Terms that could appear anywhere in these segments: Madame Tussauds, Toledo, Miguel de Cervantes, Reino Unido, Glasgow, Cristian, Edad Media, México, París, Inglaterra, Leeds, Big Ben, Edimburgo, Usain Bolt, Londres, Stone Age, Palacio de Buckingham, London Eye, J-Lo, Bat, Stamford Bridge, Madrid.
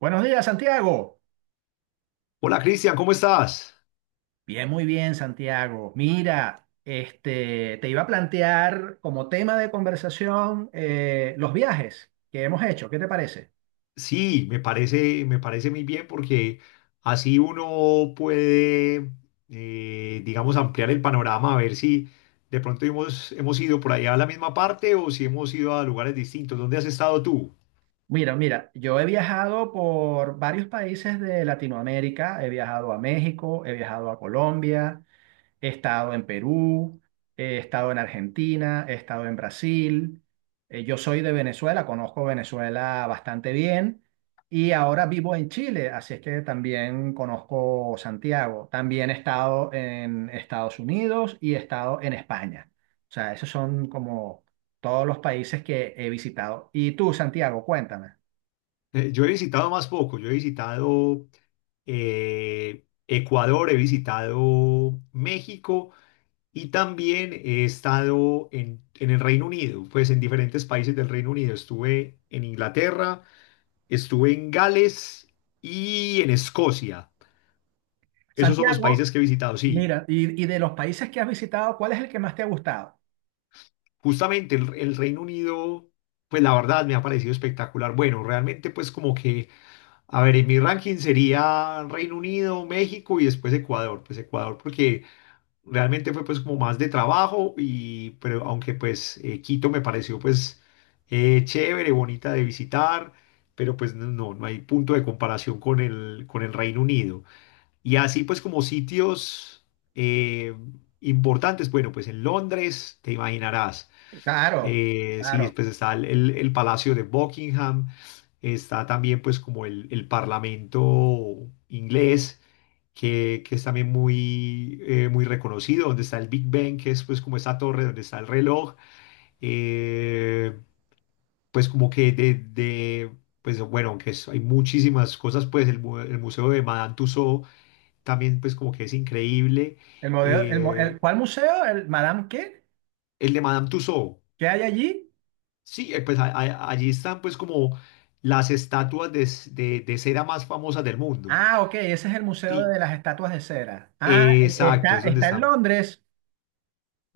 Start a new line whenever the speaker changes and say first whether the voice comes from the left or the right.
right: Buenos días, Santiago.
left: Hola Cristian, ¿cómo estás?
right: Bien, muy bien, Santiago. Mira, te iba a plantear como tema de conversación los viajes que hemos hecho. ¿Qué te parece?
left: Sí, me parece muy bien porque así uno puede, digamos, ampliar el panorama, a ver si de pronto hemos ido por allá a la misma parte o si hemos ido a lugares distintos. ¿Dónde has estado tú?
right: Mira, yo he viajado por varios países de Latinoamérica. He viajado a México, he viajado a Colombia, he estado en Perú, he estado en Argentina, he estado en Brasil. Yo soy de Venezuela, conozco Venezuela bastante bien y ahora vivo en Chile, así es que también conozco Santiago. También he estado en Estados Unidos y he estado en España. O sea, esos son como todos los países que he visitado. Y tú, Santiago, cuéntame.
left: Yo he visitado más poco, yo he visitado Ecuador, he visitado México y también he estado en el Reino Unido, pues en diferentes países del Reino Unido. Estuve en Inglaterra. Estuve en Gales y en Escocia. Esos son los países
right: Santiago,
left: que he visitado. Sí,
right: mira, y de los países que has visitado, ¿cuál es el que más te ha gustado?
left: justamente el Reino Unido, pues la verdad me ha parecido espectacular. Bueno, realmente pues como que, a ver, en mi ranking sería Reino Unido, México y después Ecuador. Pues Ecuador porque realmente fue pues como más de trabajo y, pero aunque pues Quito me pareció pues chévere, bonita de visitar, pero pues no, no hay punto de comparación con con el Reino Unido. Y así pues como sitios eh, importantes, bueno, pues en Londres, te imaginarás,
right: Claro,
left: sí,
right: claro.
left: pues está el Palacio de Buckingham, está también pues como el Parlamento inglés, que es también muy, muy reconocido, donde está el Big Ben, que es pues como esta torre donde está el reloj, eh, pues como que pues bueno, hay muchísimas cosas, pues el Museo de Madame Tussauds, también pues como que es increíble.
right: El modelo,
left: Eh,
right: ¿cuál museo? ¿El Madame qué?
left: el de Madame Tussauds,
right: ¿Qué hay allí?
left: sí, pues allí están pues como las estatuas de cera más famosas del mundo.
right: Ah, ok, ese es el Museo
left: Sí,
right: de las Estatuas de Cera. Ah,
left: exacto,
right: está,
left: es donde
right: está en
left: están.
right: Londres.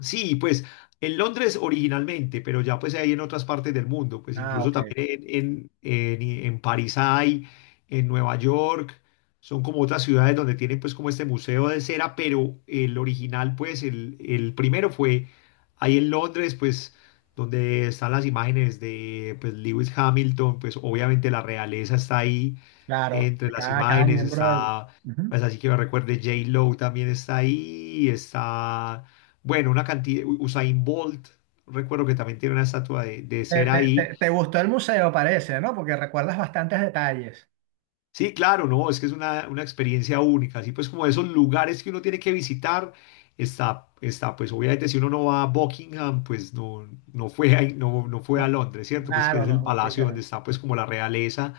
left: Sí, pues en Londres originalmente, pero ya pues hay en otras partes del mundo, pues
right: Ah,
left: incluso
right: ok,
left: también en París hay, en Nueva York, son como otras ciudades donde tienen pues como este museo de cera, pero el original pues el primero fue ahí en Londres pues donde están las imágenes de pues Lewis Hamilton, pues obviamente la realeza está ahí
right: claro,
left: entre las
right: cada, cada
left: imágenes,
right: miembro del...
left: está
right: Ujú.
left: pues así que me recuerde J-Lo también está ahí, está... Bueno, una cantidad, Usain Bolt, recuerdo que también tiene una estatua de ser ahí.
right: Te gustó el museo, parece, ¿no? Porque recuerdas bastantes detalles.
left: Sí, claro, no, es que es una experiencia única, así pues como esos lugares que uno tiene que visitar, está, pues obviamente si uno no va a Buckingham, pues no, no fue ahí, no, no fue a
right: No,
left: Londres, ¿cierto? Pues que
right: claro,
left: es
right: no,
left: el
right: no, fuiste,
left: palacio donde
right: no.
left: está pues como la realeza.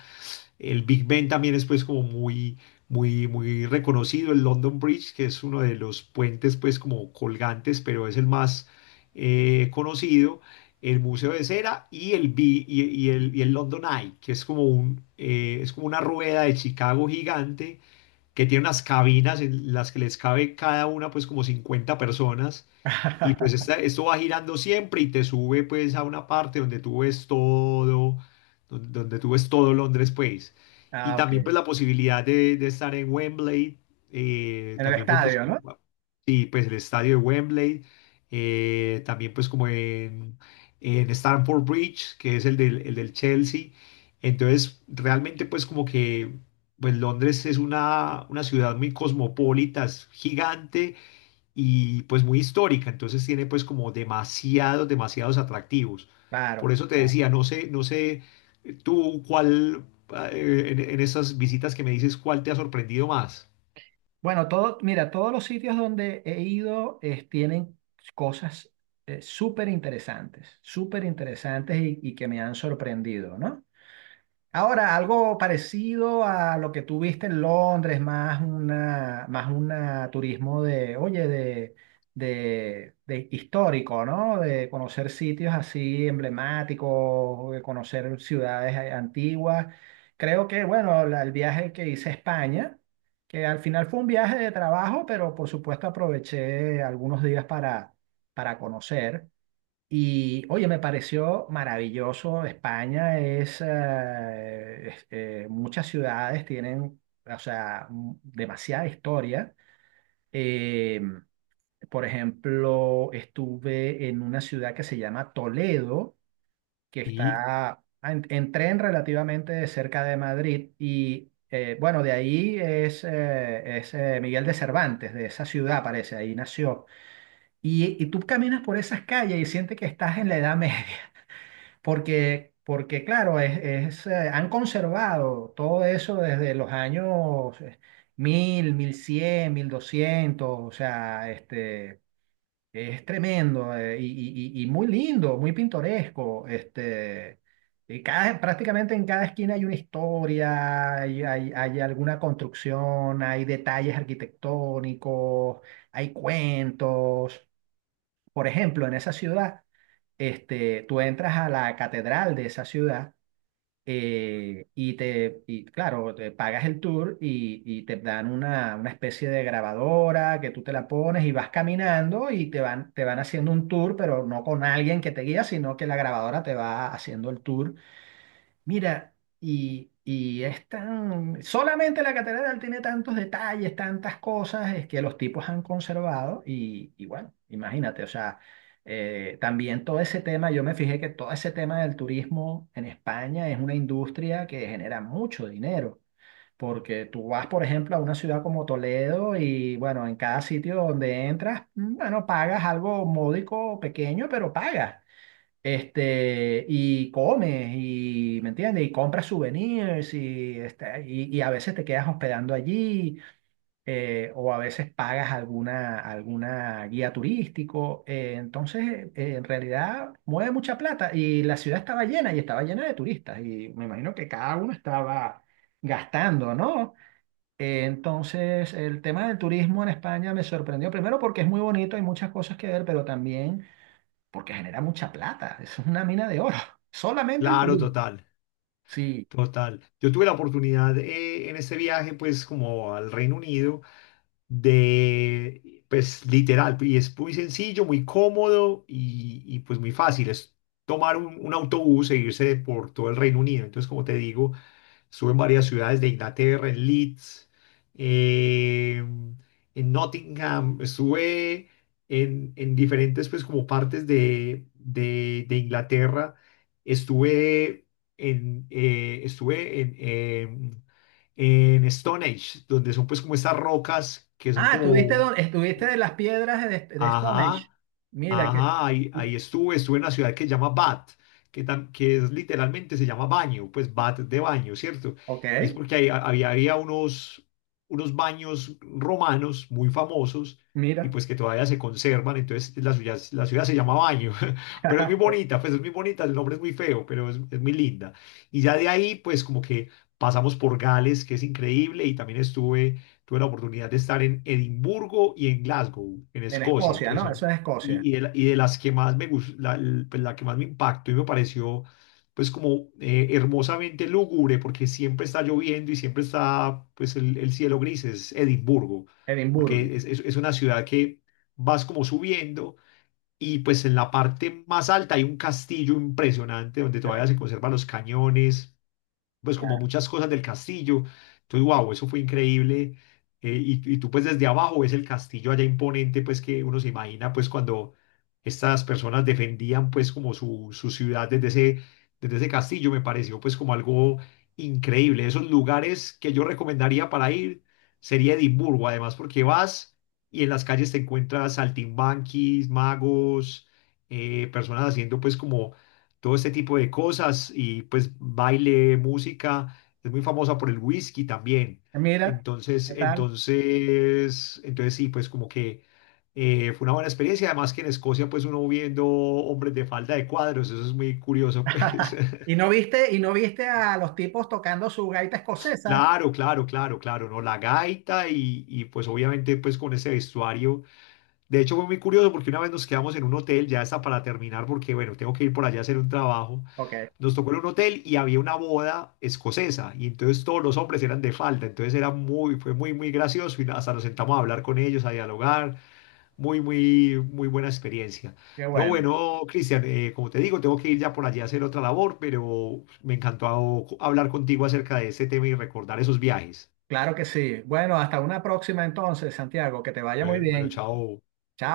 left: El Big Ben también es pues como muy, muy, muy reconocido. El London Bridge, que es uno de los puentes pues como colgantes, pero es el más conocido. El Museo de Cera y el, Bi- y el London Eye, que es como, un, es como una rueda de Chicago gigante que tiene unas cabinas en las que les cabe cada una pues como 50 personas y pues esto va girando siempre y te sube pues a una parte donde tú ves todo, donde tú ves todo Londres pues. Y
right: Ah, ok,
left: también pues
right: en
left: la posibilidad de estar en Wembley,
right: el
left: también fue pues
right: estadio,
left: como,
right: ¿no?
left: sí, pues el estadio de Wembley, también pues como en Stamford Bridge, que es el del Chelsea. Entonces realmente pues como que pues Londres es una ciudad muy cosmopolita, es gigante y pues muy histórica, entonces tiene pues como demasiados, demasiados atractivos. Por
right: Claro,
left: eso te
right: claro.
left: decía, no sé, no sé tú cuál ah, en esas visitas que me dices, cuál te ha sorprendido más.
right: Bueno, todo, mira, todos los sitios donde he ido tienen cosas súper interesantes y que me han sorprendido, ¿no? Ahora, algo parecido a lo que tú viste en Londres, más una turismo de, oye, de histórico, ¿no? De conocer sitios así emblemáticos, de conocer ciudades antiguas. Creo que, bueno, el viaje que hice a España, que al final fue un viaje de trabajo, pero por supuesto aproveché algunos días para conocer. Y oye, me pareció maravilloso. España es, muchas ciudades tienen, o sea, demasiada historia. Eh, por ejemplo, estuve en una ciudad que se llama Toledo, que
left: Y
right: está en tren relativamente cerca de Madrid. Y bueno, de ahí es Miguel de Cervantes, de esa ciudad parece, ahí nació. Y tú caminas por esas calles y sientes que estás en la Edad Media. Porque claro, han conservado todo eso desde los años mil, 1100 1200, o sea, este, es tremendo y muy lindo, muy pintoresco. Este, y cada, prácticamente en cada esquina hay una historia, hay alguna construcción, hay detalles arquitectónicos, hay cuentos. Por ejemplo, en esa ciudad, este, tú entras a la catedral de esa ciudad y te, y claro, te pagas el tour y te dan una especie de grabadora que tú te la pones y vas caminando y te van haciendo un tour, pero no con alguien que te guía, sino que la grabadora te va haciendo el tour. Mira, y es tan... Solamente la catedral tiene tantos detalles, tantas cosas es que los tipos han conservado y bueno, imagínate, o sea, también todo ese tema, yo me fijé que todo ese tema del turismo en España es una industria que genera mucho dinero, porque tú vas, por ejemplo, a una ciudad como Toledo y bueno, en cada sitio donde entras, bueno, pagas algo módico, pequeño, pero pagas. Este, y comes, y, ¿me entiendes? Y compras souvenirs, y, este, y a veces te quedas hospedando allí, o a veces pagas alguna, alguna guía turístico. En realidad, mueve mucha plata. Y la ciudad estaba llena, y estaba llena de turistas, y me imagino que cada uno estaba gastando, ¿no? Entonces, el tema del turismo en España me sorprendió, primero porque es muy bonito, hay muchas cosas que ver, pero también porque genera mucha plata. Eso es una mina de oro. Solamente el
left: claro,
right: turismo.
left: total,
right: Sí.
left: total. Yo tuve la oportunidad en este viaje pues como al Reino Unido de, pues literal, y es muy sencillo, muy cómodo y, pues muy fácil. Es tomar un autobús e irse por todo el Reino Unido. Entonces, como te digo, estuve en varias ciudades de Inglaterra, en Leeds, eh, en Nottingham, estuve en diferentes, pues, como partes de Inglaterra. Estuve estuve en Stone Age, donde son, pues, como estas rocas que son
right: Ah, estuviste,
left: como,
right: estuviste de las piedras de Stone
left: ajá,
right: Age? Mira que.
left: ajá, ahí,
right: y-
left: ahí estuve, estuve en una ciudad que se llama Bat, que, que es, literalmente se llama baño, pues Bat de baño, ¿cierto? Y es
right: ok,
left: porque había, había unos, unos baños romanos muy famosos y
right: mira.
left: pues que todavía se conservan, entonces la ciudad se llama Baño, pero es muy bonita, pues es muy bonita, el nombre es muy feo, pero es muy linda. Y ya de ahí, pues como que pasamos por Gales, que es increíble, y también estuve, tuve la oportunidad de estar en Edimburgo y en Glasgow, en
right: En
left: Escocia,
right: Escocia,
left: que
right: ¿no? Eso
left: son.
right: es Escocia.
left: Y, y de, de las que más me gus- la, l- pues, la que más me impactó y me pareció pues como hermosamente lúgubre porque siempre está lloviendo y siempre está pues el cielo gris es Edimburgo,
right: Edimburgo.
left: porque es, es una ciudad que vas como subiendo y pues en la parte más alta hay un castillo impresionante donde todavía se conservan los cañones pues como
right: Claro.
left: muchas cosas del castillo. Entonces, wow, eso fue increíble. Y tú pues desde abajo ves el castillo allá imponente, pues que uno se imagina pues cuando estas personas defendían pues como su ciudad desde ese castillo, me pareció pues como algo increíble. Esos lugares que yo recomendaría para ir sería Edimburgo, además porque vas y en las calles te encuentras saltimbanquis, magos, personas haciendo pues como todo este tipo de cosas y pues baile, música, es muy famosa por el whisky también.
right: Mira, ¿qué tal?
left: Entonces sí, pues como que fue una buena experiencia, además que en Escocia pues uno viendo hombres de falda de cuadros, eso es muy curioso pues.
right: Y no viste a los tipos tocando su gaita escocesa?
left: Claro, claro, claro, claro, ¿no? La gaita y pues obviamente pues con ese vestuario. De hecho fue muy curioso porque una vez nos quedamos en un hotel, ya está para terminar porque bueno, tengo que ir por allá a hacer un trabajo.
right: Ok,
left: Nos tocó en un hotel y había una boda escocesa y entonces todos los hombres eran de falda, entonces era muy, fue muy, muy gracioso y hasta nos sentamos a hablar con ellos, a dialogar, muy, muy, muy buena experiencia.
right: qué
left: No,
right: bueno.
left: bueno, Cristian, como te digo, tengo que ir ya por allí a hacer otra labor, pero me encantó hablar contigo acerca de este tema y recordar esos viajes.
right: Claro que sí. Bueno, hasta una próxima entonces, Santiago. Que te vaya muy
left: Bueno, bueno,
right: bien.
left: chao.
right: Chao.